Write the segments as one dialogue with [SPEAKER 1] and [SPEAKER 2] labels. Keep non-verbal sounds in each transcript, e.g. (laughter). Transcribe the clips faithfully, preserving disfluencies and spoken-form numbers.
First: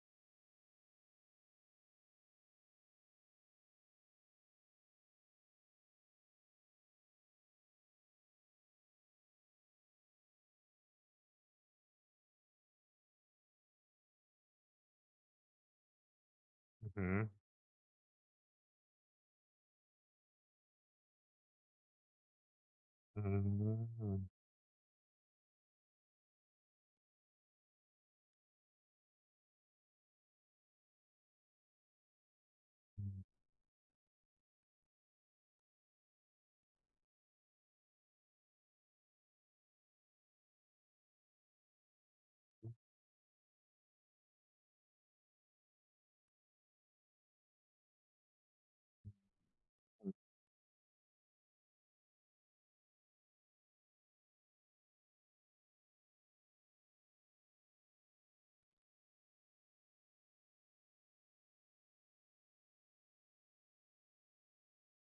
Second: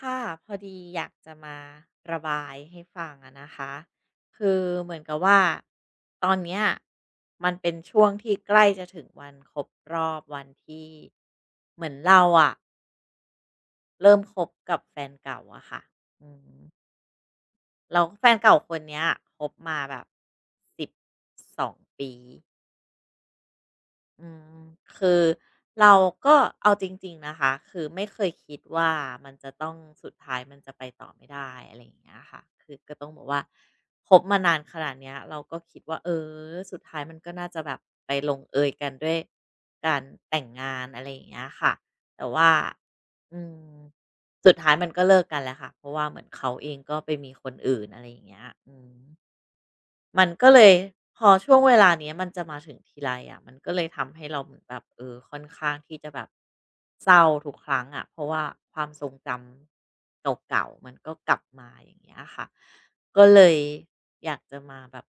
[SPEAKER 1] ค่ะพอดีอยากจะมาระบายให้ฟังอะนะคะคือเหมือนกับว่าตอนเนี้ยมันเป็นช่วงที่ใกล้จะถึงวันครบรอบวันที่เหมือนเราอะเริ่มคบกับแฟนเก่าอะค่ะอืม
[SPEAKER 2] อือห
[SPEAKER 1] แลแฟนเก่าคนเนี้ยคบมาแบบสิบสองปี
[SPEAKER 2] ืออืม
[SPEAKER 1] อืมคือเราก็เอาจริงๆนะคะคือไม่เคยคิดว่ามันจะต้องสุดท้ายมันจะไปต่อไม่ได้อะไรอย่างเงี้ยค่ะคือก็ต้องบอกว่าคบมานานขนาดเนี้ยเราก็คิดว่าเออสุดท้ายมันก็น่าจะแบบไปลงเอยกันด้วยการแต่งงานอะไรอย่างเงี้ยค่ะแต่ว่าอืมสุดท้ายมันก็เลิกกันแหละค่ะเพราะว่าเหมือนเขาเองก็ไปมีคนอื่นอะไรอย่างเงี้ยอืม มันก็เลยพอช่วงเวลาเนี้ยมันจะมาถึงทีไรอะมันก็เลยทำให้เราเหมือนแบบเออค่อนข้างที่จะแบบเศร้าทุกครั้งอ่ะเพราะว่าความทรงจำเก่าๆมันก็กลับมาอย่างเงี้ยค่ะก็เลยอยากจะมาแบบ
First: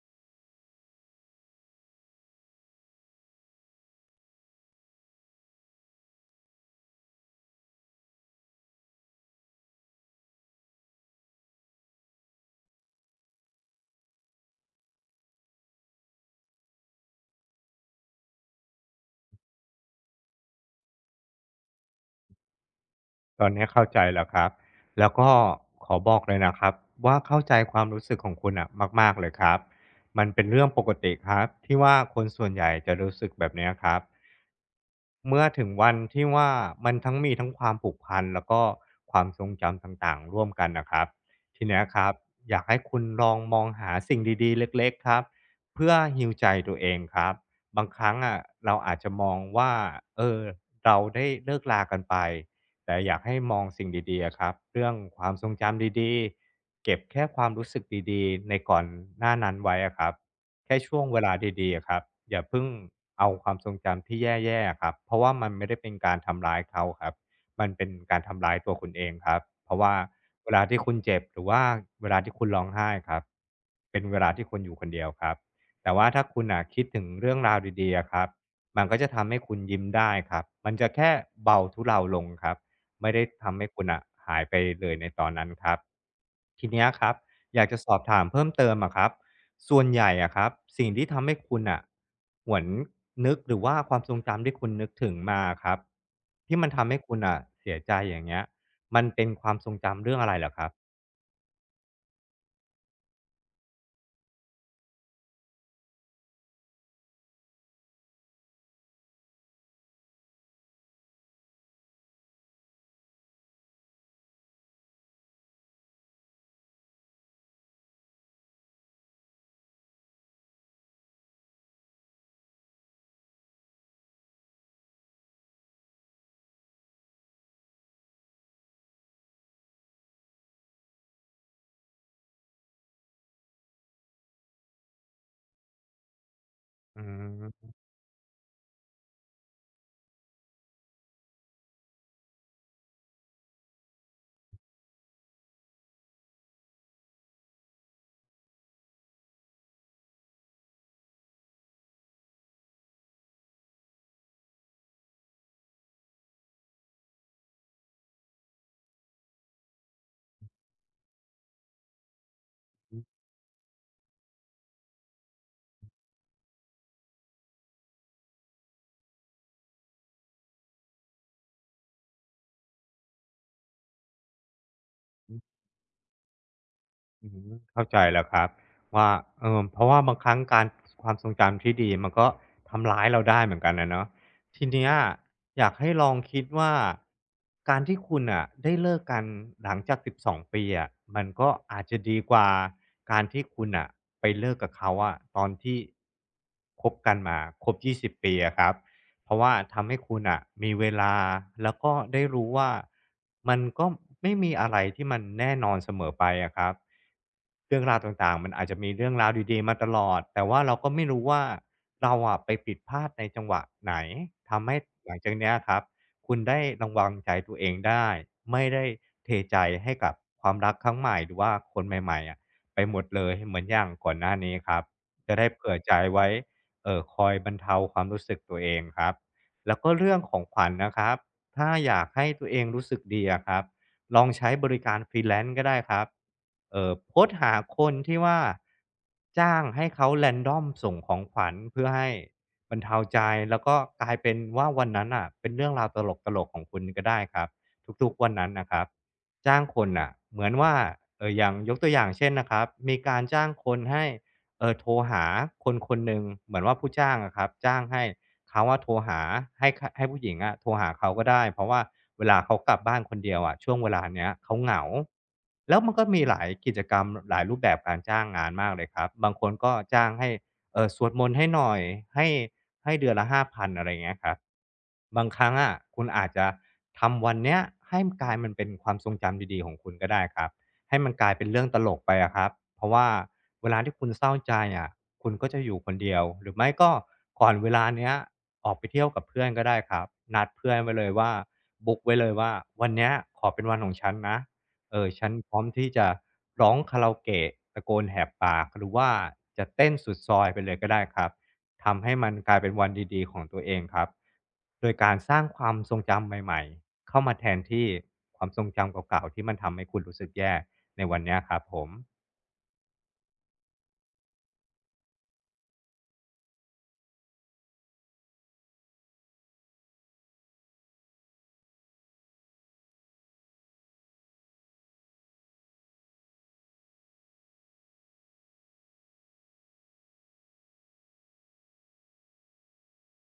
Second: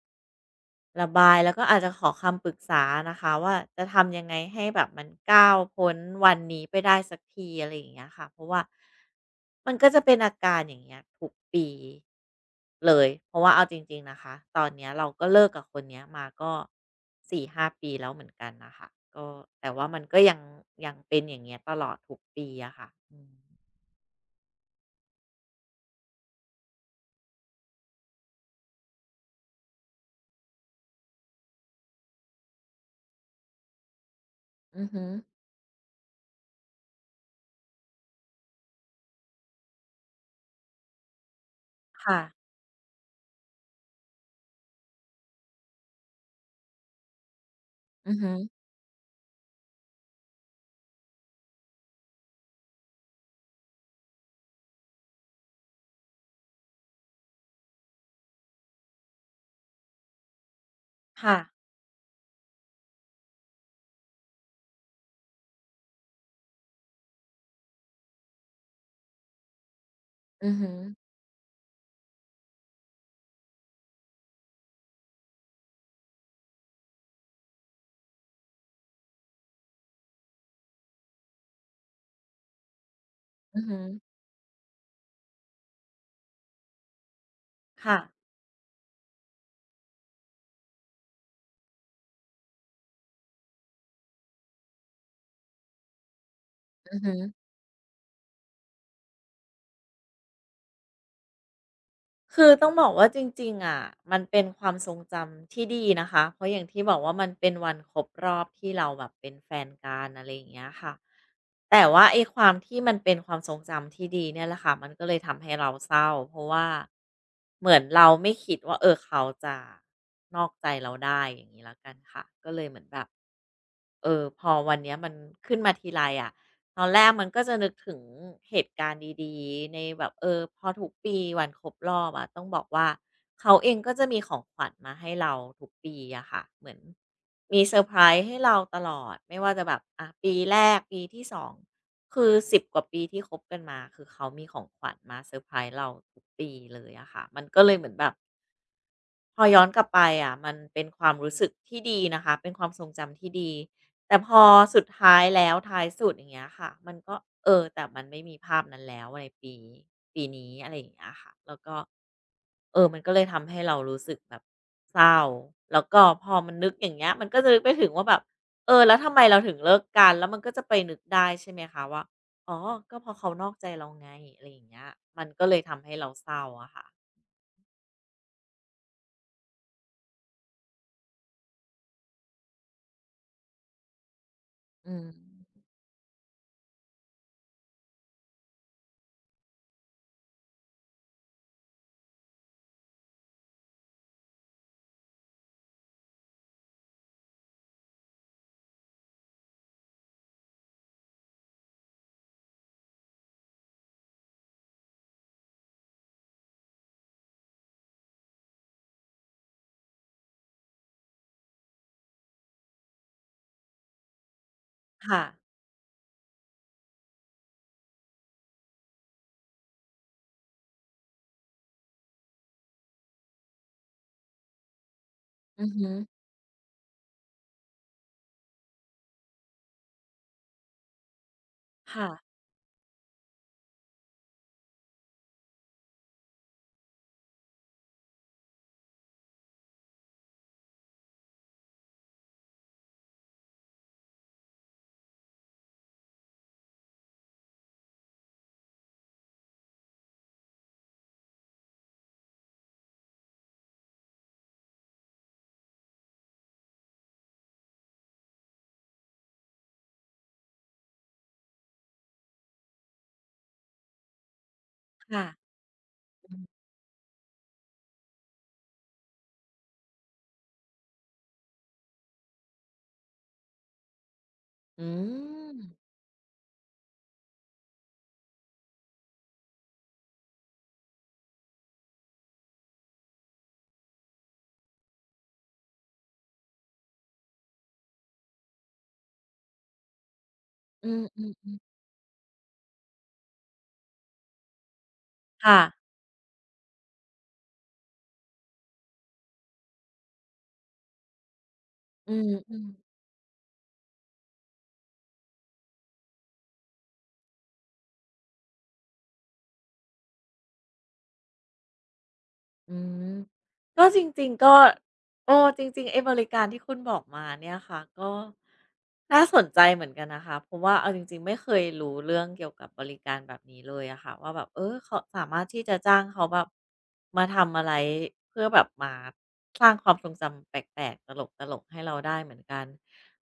[SPEAKER 1] ระบายแล้วก็อาจจะขอคำปรึกษานะคะว่าจะทำยังไงให้แบบมันก้าวพ้นวันนี้ไปได้สักทีอะไรอย่างเงี้ยค่ะเพราะว่ามันก็จะเป็นอาการอย่างเงี้ยทุกปีเลยเพราะว่าเอาจริงๆนะคะตอนเนี้ยเราก็เลิกกับคนเนี้ยมาก็สี่าปีแล้วเหมือนกันนะคะก็แต่ว่ามันก็ยังยังเป็นอย่างเงี้ยตลอดทุกปีอะค่ะอืม
[SPEAKER 2] ตอนนี้เข้าใจแล้วครับ แล้วก็ขอบอกเลยนะครับว่าเข้าใจความรู้สึกของคุณอะมากๆเลยครับ มันเป็นเรื่องปกติครับที่ว่าคนส่วนใหญ่จะรู้สึกแบบเนี้ยครับ
[SPEAKER 1] อือฮ
[SPEAKER 2] เมื่อถึงวันที่ว่ามันทั้งมีทั้งความผูกพันแล้วก็ความทรงจำต่างๆร่วมกันนะครับทีเนี้ยครับ
[SPEAKER 1] ค่ะ
[SPEAKER 2] อยากให้คุณลองมองหาสิ่งดีๆเล็กๆครับเพื่อฮ e a ใจตัวเองครับบางค
[SPEAKER 1] อื
[SPEAKER 2] รั้ง
[SPEAKER 1] อฮึ
[SPEAKER 2] อะเราอาจจะมองว่าเออเราได้เลิกลากันไปแต่อยากให้มองสิ่งดีๆอะครับเรื่องความทรงจำดีๆเก็บแค่ความรู้สึกดีๆในก่อนหน้านั้นไว้อะครับ แค่ช่วงเวลา
[SPEAKER 1] ค่ะ
[SPEAKER 2] ดีๆอะครับอย่าเพิ่งเอาความทรงจำที่แย่ๆอะครับเพราะว่ามันไม่ได้เป็นการทำร้ายเขาครับมันเป็นการทำร้ายตัวคุณเองครับเพราะว่า
[SPEAKER 1] อื
[SPEAKER 2] เว
[SPEAKER 1] อ
[SPEAKER 2] ลา
[SPEAKER 1] หึอ
[SPEAKER 2] ที่คุณเจ็บหรือว่าเวลาที่คุณร้องไห้ครับเป็นเวลาที่คุณอยู่คนเดียวครับแต่ว่าถ้าคุณอ่ะคิดถึงเรื่องราวดีๆอะครับมันก็จะทำให้คุณยิ้มได้ครับมันจะแค่เบาทุเลาลงครับไม่ได้ทำ
[SPEAKER 1] อือ
[SPEAKER 2] ให้
[SPEAKER 1] ฮึ
[SPEAKER 2] คุณอ่ะหายไปเลยในตอนนั้นครับทีเนี้ยครับ อยากจะสอ
[SPEAKER 1] ค่ะ
[SPEAKER 2] บถามเพิ่มเติมอะครับส่วนใหญ่อะครับสิ่งที่ทำให้คุณอ่ะหวนนึกหรือว่าความทรงจำที่คุณนึกถึงมาครับที่มันทำ
[SPEAKER 1] อื
[SPEAKER 2] ให้
[SPEAKER 1] อฮึ
[SPEAKER 2] คุณอ่ะเสียใจอย่างเงี้ยมันเป็นความทรงจำเรื่องอะไรเหรอครับ
[SPEAKER 1] คือต้องบอกว่าจริงๆอ่ะมันเป็นความทรงจำที่ดีนะคะเพราะอย่างที่บอกว่ามันเป็นวันครบรอบที่เราแบบเป็นแฟนกันอะไรอย่างเงี้ยค่ะแต่ว่าไอ้ความที่มันเป็นความทรงจำที่ดีเนี่ยแหละค่ะมันก็เลยทำให้เราเศร้าเพราะว่าเหมือนเราไม่คิดว่าเออเขาจะนอกใจเราได้อย่างนี้แล้วกันค่ะก็เลยเหมือนแบบ เออพอวันเนี้ยมันขึ้นมาทีไรอะตอนแรกมันก็จะนึกถึงเหตุการณ์ดีๆในแบบเออพอทุกปีวันครบรอบอะต้องบอกว่าเขาเองก็จะมีของขวัญมาให้เราทุกปีอะค่ะเหมือน
[SPEAKER 2] อื
[SPEAKER 1] มี
[SPEAKER 2] ม
[SPEAKER 1] เซอร์ไพรส์ให้เราตลอดไม่ว่าจะแบบอะปีแรกปีที่สองคือสิบกว่าปีที่คบกันมาคือเขามีของขวัญมาเซอร์ไพรส์เราทุกปีเลยอะค่ะมันก็เลยเหมือนแบบ พอย้อนกลับไปอะมันเป็นความรู้สึกที่ดีนะคะเป็นความทรงจำที่ดีแต่พอสุดท้ายแล้วท้ายสุดอย่างเงี้ยค่ะมันก็เออแต่มันไม่มีภาพนั้นแล้วในปีปีนี้อะไรอย่างเงี้ยค่ะแล้วก็เออมันก็เลยทำให้เรารู้สึกแบบเศร้าแล้วก็พอมันนึกอย่างเงี้ยมันก็จะนึกไปถึงว่าแบบเออแล้วทำไมเราถึงเลิกกันแล้วมันก็จะไปนึกได้ใช่ไหมคะว่าอ๋อก็เพราะเขานอกใจเราไงอะไรอย่างเงี้ยมันก็เลยทำให้เราเศร้าอะค่ะ
[SPEAKER 2] อืมเข้าใจแล้วครับว่าเออเพราะว่าบางครั้งการความทรงจำที่ดีมันก็ทำร้ายเราได้เหมือนกันนะเนาะทีเนี้ย
[SPEAKER 1] อืม
[SPEAKER 2] อยากให้ลองคิดว่าการที่คุณอ่ะได้เลิกกันหลังจากสิบสองปีอะมันก็อาจจะดีกว่าการที่คุณอ่ะไปเลิกกับเขาอะตอนที่คบกันมาครบยี่สิบปีอะครับ เพราะว่าทำให้คุณอะมีเวลาแล้วก็ได้รู้ว่ามันก็ไม่มีอะไรที่มันแน่นอนเสมอไปอะครับเรื่องราวต่างๆมันอาจจะมีเรื่องราวดีๆมาตลอดแต่ว่าเราก็ไม่รู้ว่าเราอะไปผิดพลาดในจังหวะไหนทำให้หลัง
[SPEAKER 1] ค่ะ
[SPEAKER 2] จากเนี้ยครับคุณได้ระวังใจตัวเองได้ไม่ได้เทใจให้กับความรักครั้งใหม่หรือว่าคนใหม่ๆอะไปหมดเลยเหมือนอย่างก่อนหน้านี้ครับจะได้
[SPEAKER 1] อือ
[SPEAKER 2] เผื่อ
[SPEAKER 1] ฮึ
[SPEAKER 2] ใจไว้ เอ่อคอยบรรเทาความรู้สึกตัวเองครับแล้วก็เรื่องของขวัญนะครับถ้าอยา
[SPEAKER 1] ค่ะ
[SPEAKER 2] กให้ตัวเองรู้สึกดีอะครับลองใช้บริการฟร e แลน n ์ e ก็ได้ครับเอ่อโพสต์หาคนที่ว่าจ้างให้เขา random ส่งของขวัญเพื่อให้บรรเทาใจแล้วก็กลายเป็นว่าวันนั้นอ่ะเป็นเรื่องราวตลกๆของคุณก็ได้ครับทุกๆวันนั้นนะครับจ้างคนอ่ะเหมือนว่าเอออย่างยกตัวอย่างเช่นนะครับมีการจ้างคนให้ เออโทรหาคนคนหนึ่งเหมือนว่าผู้จ้างอะครับจ้างให้เขาว่าโทรหาให้เขาให้ผู้หญิงอะโทรหาเขาก็ได้เพราะว่าเวลาเขากลับบ้านคนเดียวอะช่วงเวลาเนี้ยเขาเหงา
[SPEAKER 1] ค่ะ
[SPEAKER 2] แล้วมันก็มี
[SPEAKER 1] อื
[SPEAKER 2] หลาย
[SPEAKER 1] ม
[SPEAKER 2] กิจกรรมหลายรูปแบบการจ้างงานมากเลยครับบางคนก็จ้างให้เออสวดมนต์ให้หน่อยให้ให้เดือนละห้าพันอะไร่าเงี้ยครับ
[SPEAKER 1] อื
[SPEAKER 2] บางครั้ง
[SPEAKER 1] ม
[SPEAKER 2] อะคุณอาจจะทำวันเนี้ยให้กลายมันเป็นความทรงจำดีๆของคุณก็ได้ครับ ให้มันกลายเป็นเรื่องตลกไปอะครับเพราะว่าเวลาที่คุณเศร้าใจอะคุณก็จะอยู่คนเดียว หรือไม่ก็ก่อนเวลาเนี้ยออกไปเที่ยวกับเพื่อนก็ได้ครับนัดเพื่อน
[SPEAKER 1] อื
[SPEAKER 2] ไว้เลยว่า
[SPEAKER 1] ม
[SPEAKER 2] บุ๊กไว้เลยว่าวันเนี้ยขอเป็นวันของฉันนะเออฉันพ
[SPEAKER 1] ค่ะ
[SPEAKER 2] ร้อมที่จะร้องคาราโอเกะตะโกนแหกปากหรือว่าจะเต้นสุดซอยไปเลยก็ได้ครับทำ
[SPEAKER 1] อื
[SPEAKER 2] ให้มันกลาย
[SPEAKER 1] ม
[SPEAKER 2] เป็นวัน
[SPEAKER 1] ๆ
[SPEAKER 2] ดีๆของตัวเองครับโดยการสร้างความทรงจำใหม่ๆเข้ามาแทนที่ความทรงจำเก่าๆที่มันทำให้คุณรู้สึกแย่ ในวันเนี้ยครับผม
[SPEAKER 1] อืมก็จริงๆก็โอ้จริงๆไอ้บริการที่คุณบอกมาเนี่ยค่ะก็น่าสนใจเหมือนกันนะคะเพราะว่าเอาจริงๆไม่เคยรู้เรื่องเกี่ยวกับบริการแบบนี้เลยอะค่ะว่าแบบเออเขาสามารถที่จะจ้างเขาแบบมาทำอะไรเพื่อแบบมาสร้างความทรงจำแปลกๆตลกๆให้เราได้เหมือนกัน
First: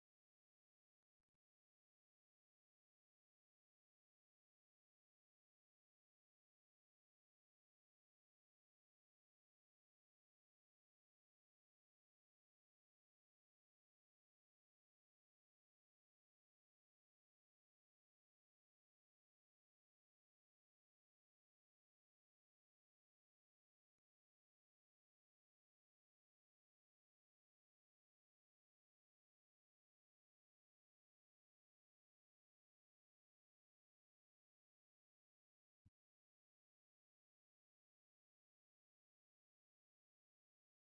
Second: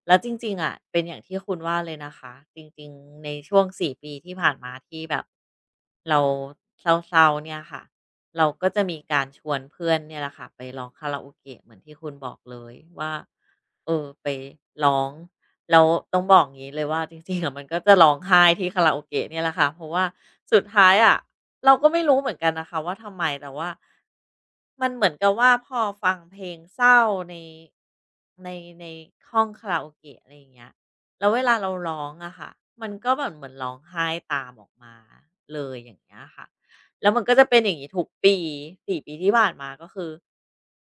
[SPEAKER 1] แล้วจริงๆอะเป็นอย่างที่คุณว่าเลยนะคะจริงๆในช่วงสี่ปีที่ผ่านมาที่แบบเราเศร้าๆเนี่ยค่ะ เราก็จะมีการชวนเพื่อนเนี่ยแหละค่ะไปร้องคาราโอเกะเหมือนที่คุณบอกเลยว่าเออไปร้องแล้วต้องบอกงี้เลยว่าจริงๆอะมันก็จะร้องไห้ที่คาราโอเกะเนี่ยแหละค่ะเพราะว่าสุดท้ายอะเราก็ไม่รู้เหมือนกันนะคะว่าทำไมแต่ว่ามันเหมือนกับว่าพอฟังเพลงเศร้าในในในห้องคาราโอเกะอะไรอย่างเงี้ยแล้วเวลาเราร้องอะค่ะมันก็แบบเหมือนร้องไห้ตามออกมาเลยอย่างเงี้ยค่ะ แล้วมันก็จะเป็นอย่างงี้ทุกปีสี่ปีที่ผ่านมาก็คือ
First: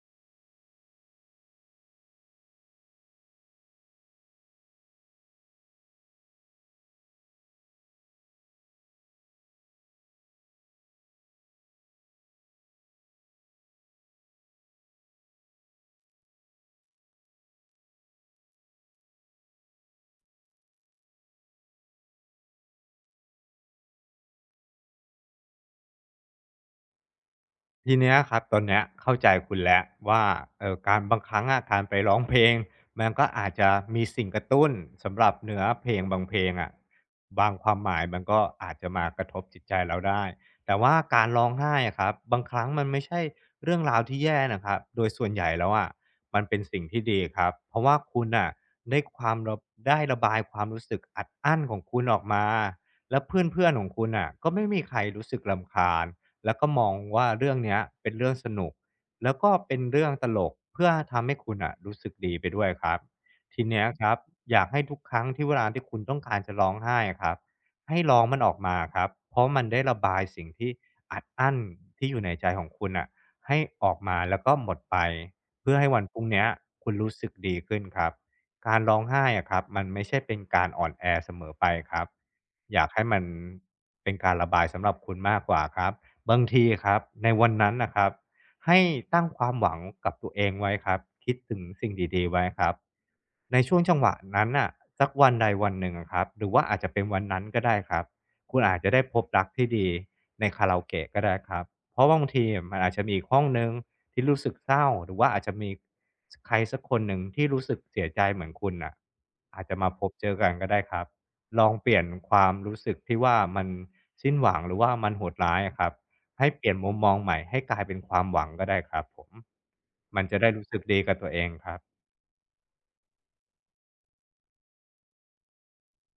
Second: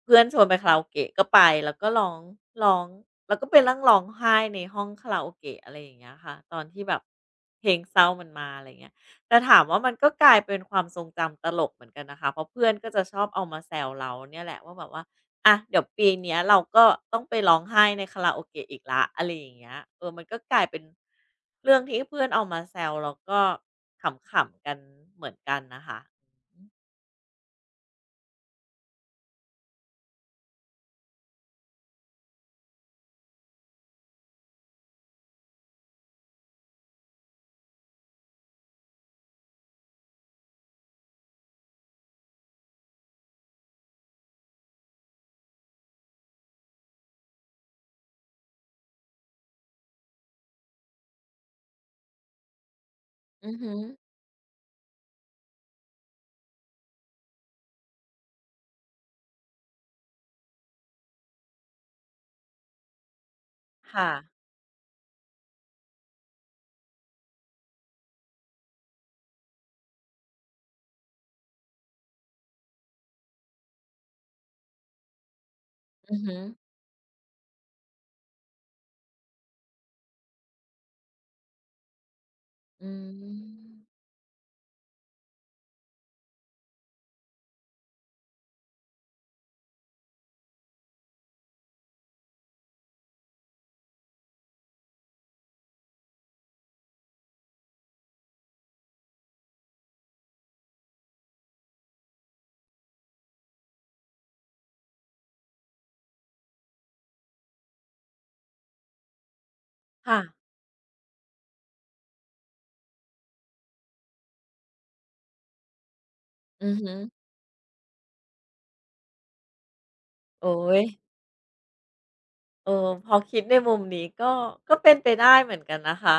[SPEAKER 1] เพื่อนชวนไปคาราโอเกะก็ไปแล้วก็ร้องร้องแล้วก็ไปนั่งร้องไห้ในห้องคาราโอเกะอะไรอย่างเงี้ยค่ะตอนที่แบบเพลงเศร้ามันมาอะไรอย่างเงี้ยแต่ถามว่ามันก็กลายเป็นความทรงจำตลกเหมือนกันนะคะเพราะเพื่อนก็จะชอบเอามาแซวเราเนี่ยแหละว่าแบบว่า อ่ะเดี๋ยวปีเนี้ยเราก็ต้องไปร้องไห้ในคาราโอเกะอีกแล้วอะไรอย่างเงี้ยเออมันก็กลายเป็นเรื่องที่เพื่อนเอามาแซวแล้วก็ขำๆกันเหมือนกันนะคะ
[SPEAKER 2] ทีเนี้ยครับตอนเนี้ยเข้าใจคุณแล้วว่าเอ่อการบางครั้งอะการไปร้องเพลง (laughs) มันก็อาจจะมีสิ่งกระตุ้นสำหรับเนื้อเพลงบางเพลงอะบางความหมายมันก็อาจจะมากระทบจิตใจเราได้แต่ว่าการร้องไห้อะครับบางครั้งมันไม่ใช่เรื่องราวที่แย่นะครับโดยส่วนใหญ่แล้วอะมันเป็นสิ่งที่ดีครับเพราะว่าคุณอ่ะได้ความระได้ระบายความรู้สึกอัดอั้นของคุณออกมาแล้ว
[SPEAKER 1] อือ
[SPEAKER 2] เพื่อ
[SPEAKER 1] ฮึื
[SPEAKER 2] น
[SPEAKER 1] อ
[SPEAKER 2] ๆของคุณอ่ะก็ไม่มีใครรู้สึกลำคาญ แล้วก็มองว่าเรื่องเนี้ยเป็นเรื่องสนุกแล้วก็เป็นเรื่องตลกเพื่อทำให้คุณอ่ะรู้สึกดีไปด้วยครับทีเนี้ยค
[SPEAKER 1] ค่ะ
[SPEAKER 2] รับอยากให้ทุกครั้งที่เวลาที่คุณต้องการจะร้องไห้ครับให้ร้องมันออกมาครับเพราะมันได้ระบายสิ่งที่อัดอั้นที่อยู่ในใจของคุณอ่ะให้ออกมาแล้วก็หมดไปเพื่อให้วัน
[SPEAKER 1] อื
[SPEAKER 2] พ
[SPEAKER 1] อ
[SPEAKER 2] รุ่ง
[SPEAKER 1] ฮึ
[SPEAKER 2] เนี้ย
[SPEAKER 1] อ
[SPEAKER 2] คุณรู้สึกดีขึ้นครับการร้องไห้อะครับมันไม่ใช่เป็นการอ่อนแอเสมอไปครับอยาก
[SPEAKER 1] อื
[SPEAKER 2] ให้มัน
[SPEAKER 1] ม
[SPEAKER 2] เป็นการระบายสำหรับคุณมากกว่าครับ บางทีครับในวันนั้นนะครับให้ตั้งความหวังกับตัวเองไว้ครับคิดถึงสิ่งดีๆไว้ครับในช่วงจังหวะนั้นน่ะสักวันใดวันหนึ่งอะครับหรือว่าอาจจะเป็นวันนั้นก็ได้ครับคุณอาจจะได้พบรักที่ดีในคาราโอเกะก็ได้ครับเพราะบางทีมันอาจจะมีอีกห้องหนึ่งที่รู้สึกเศร้าหรือว่าอาจจะมีใครสักคนหนึ่งที่รู้สึกเสียใจเหมือนคุณน่ะอาจจะมาพบ
[SPEAKER 1] ค่ะ
[SPEAKER 2] เจอกันก็ได้ครับลองเปลี่ยนความรู้สึกที่ว่ามันสิ้นหวังหรือว่ามันโหดร้ายอะครับ ให้เป
[SPEAKER 1] อื
[SPEAKER 2] ลี่ย
[SPEAKER 1] อ
[SPEAKER 2] น
[SPEAKER 1] ฮึ
[SPEAKER 2] มุมมองใหม่ให้กลายเป็นความหวังก็ได้ครับผมมันจะ
[SPEAKER 1] โอ้
[SPEAKER 2] ได้รู้สึ
[SPEAKER 1] ย
[SPEAKER 2] กดีกับตัวเองครับ
[SPEAKER 1] เออพอคิดในมุมนี้ก็ก็เป็นไปได้เหมือนกันนะคะ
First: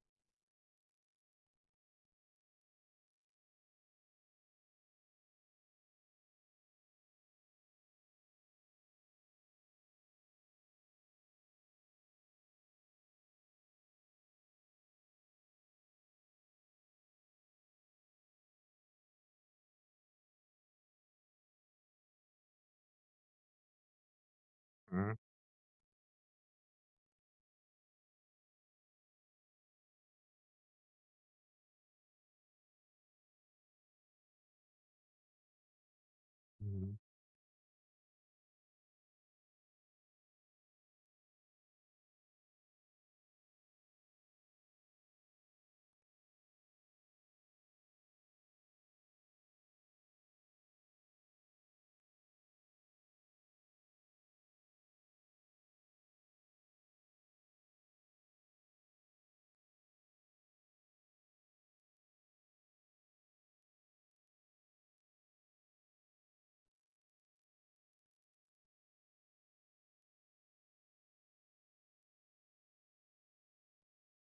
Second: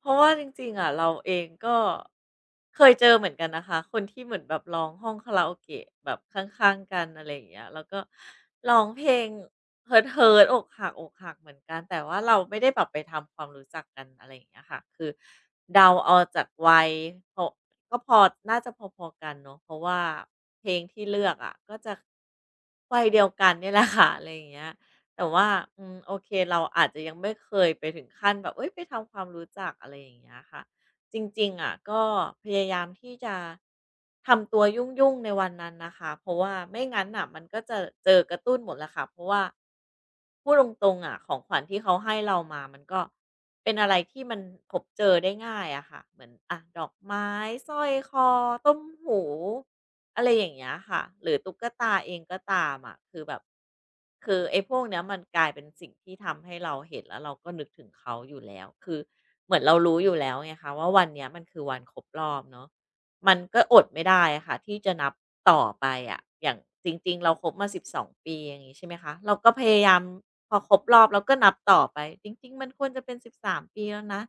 [SPEAKER 1] เพราะว่าจริงๆอะเราเองก็เคยเจอเหมือนกันนะคะคนที่เหมือนแบบร้องห้องคาราโอเกะแบบข้างๆกันอะไรอย่างเงี้ยแล้วก็ร้องเพลงหึดๆอกหักอกหักเหมือนกันแต่ว่าเราไม่ได้แบบไปทำความรู้จักกันอะไรอย่างเงี้ยค่ะคือเดาเอาจากวัยเพอก็พอน่าจะพอๆกันเนาะเพราะว่าเพลงที่เลือกอะก็จะวัยเดียวกันเนี่ยแหละค่ะอะไรอย่างเงี้ย
[SPEAKER 2] อืม
[SPEAKER 1] แต่ว่าอืมโอเคเราอาจจะยังไม่เคยไปถึงขั้นแบบเฮ้ยไปทำความรู้จักอะไรอย่างเงี้ยค่ะจริงๆอะก็พยายามที่จะทำตัวยุ่งๆในวันนั้นนะคะเพราะว่า
[SPEAKER 2] อื
[SPEAKER 1] ไม่
[SPEAKER 2] ม
[SPEAKER 1] งั้นน่ะมันก็จะเจอกระตุ้นหมดแหละค่ะเพราะว่าพูดตรงๆอะของขวัญที่เขาให้เรามามันก็เป็นอะไรที่มันพบเจอได้ง่ายอะค่ะเหมือนอะดอกไม้สร้อยคอต้มหูอะไรอย่างเงี้ยค่ะหรือตุ๊กตาเองก็ตามอะคือแบบ คือไอ้พวกเนี้ยมันกลายเป็นสิ่งที่ทำให้เราเห็นแล้วเราก็นึกถึงเขาอยู่แล้วคือเหมือนเรารู้อยู่แล้วไงคะว่าวันเนี้ยมันคือวันครบรอบเนาะมันก็อดไม่ได้อะค่ะที่จะนับต่อไปอะอย่างจริงๆเราครบมาสิบสองปีอย่างงี้ใช่ไหมคะเราก็พยายามพอครบรอบเราก็นับต่อไปจริงๆมันควรจะเป็นสิบสามปีแล้วนะ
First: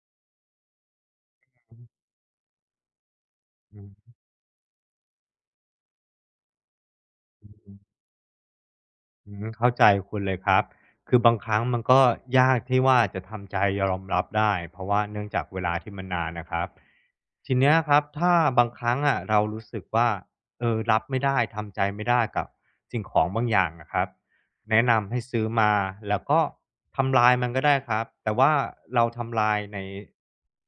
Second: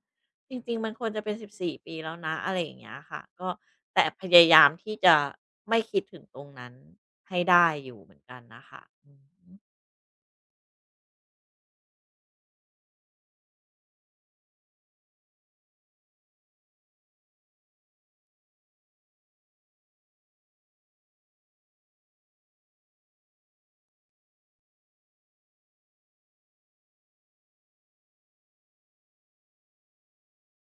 [SPEAKER 1] จริงๆมันควรจะเป็นสิบสี่
[SPEAKER 2] อื
[SPEAKER 1] ปี
[SPEAKER 2] ม
[SPEAKER 1] แล้วนะอะไรอย่างเงี้ยค่ะก็ แต่
[SPEAKER 2] อื
[SPEAKER 1] พยายามที่จะไม่คิดถึงตรงนั้นให้ได้
[SPEAKER 2] ม
[SPEAKER 1] อยู่เหมือนกันนะคะอือ
[SPEAKER 2] อืม
[SPEAKER 1] ึ
[SPEAKER 2] เข้าใจคุณเลยครับคือบางครั้งมันก็ยากที่ว่าจะทำใจยอมรับได้เพราะว่าเนื่องจากเวลาที่มันนานนะครับทีเนี้ยครับถ้าบางครั้งอะเรารู้สึกว่าเออรับไม่ได้ทำใจไม่ได้กับสิ่งของบางอย่างนะครับแนะนำให้ซื้อมาแล้วก็ทำลายมันก็ได้ครับแต่ว่าเราทำลายใน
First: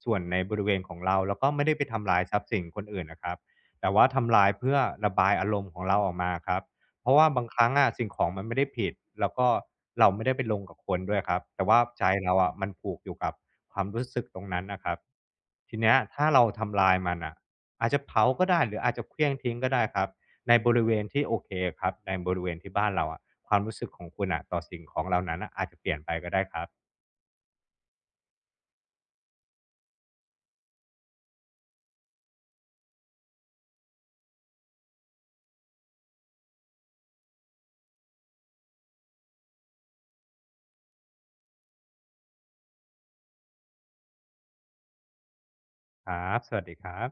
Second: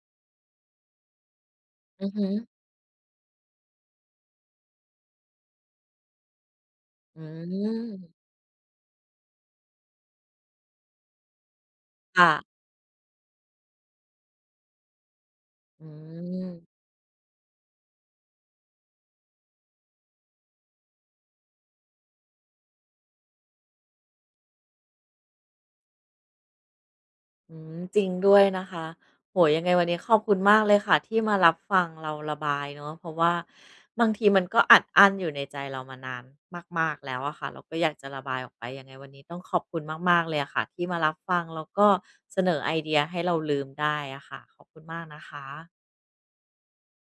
[SPEAKER 2] ส่วนในบริเวณของเราแล้วก็ไม่ได้ไป
[SPEAKER 1] อื
[SPEAKER 2] ทำ
[SPEAKER 1] อ
[SPEAKER 2] ลาย
[SPEAKER 1] ฮึ
[SPEAKER 2] ทรัพย์สินคนอื่นนะครับแต่ว่าทำลายเพื่อระบายอารมณ์ของเราออกมาครับ เพราะ
[SPEAKER 1] อื
[SPEAKER 2] ว่าบางครั้งอะสิ่ง
[SPEAKER 1] ม
[SPEAKER 2] ของมันไม่ได้ผิดแล้วก็เราไม่ได้ไปลงกับคนด้วยครับแต่ว่าใจ
[SPEAKER 1] ค่ะ
[SPEAKER 2] เราอะมันผูกอยู่กับความรู้สึกตรงนั้นนะครับที
[SPEAKER 1] อื
[SPEAKER 2] เนี้ยถ้าเรา
[SPEAKER 1] ม
[SPEAKER 2] ทำลายมันอ่ะอาจจะเผาก็ได้หรืออาจจะเคลี้ยงทิ้งก็ได้ครับในบริเวณที่โอเคครับในบริเวณที่บ้านเราอะความรู้สึกของคุณอ่ะต่อสิ่งของเหล่านั้นน่ะอาจจะเปลี่ยนไปก็ได้ครับ
[SPEAKER 1] อืมจริงด้วยนะคะโอ้โฮยังไงวันนี้ขอบคุณมากเลยค่ะที่มารับฟังเราระบายเนาะเพราะว่าบางทีมันก็อัดอั้นอยู่ในใจเรามานานมากๆแล้วอะค่ะเราก็อยากจะระบายออกไปยังไงวันนี้ต้องขอบคุณมากๆเลยอะค่ะที่มารับฟังแล้วก็เสนอไอเดียให้เราลืมได้อะค่ะขอบคุณมากนะคะ
[SPEAKER 2] ครับสวัสดีครับ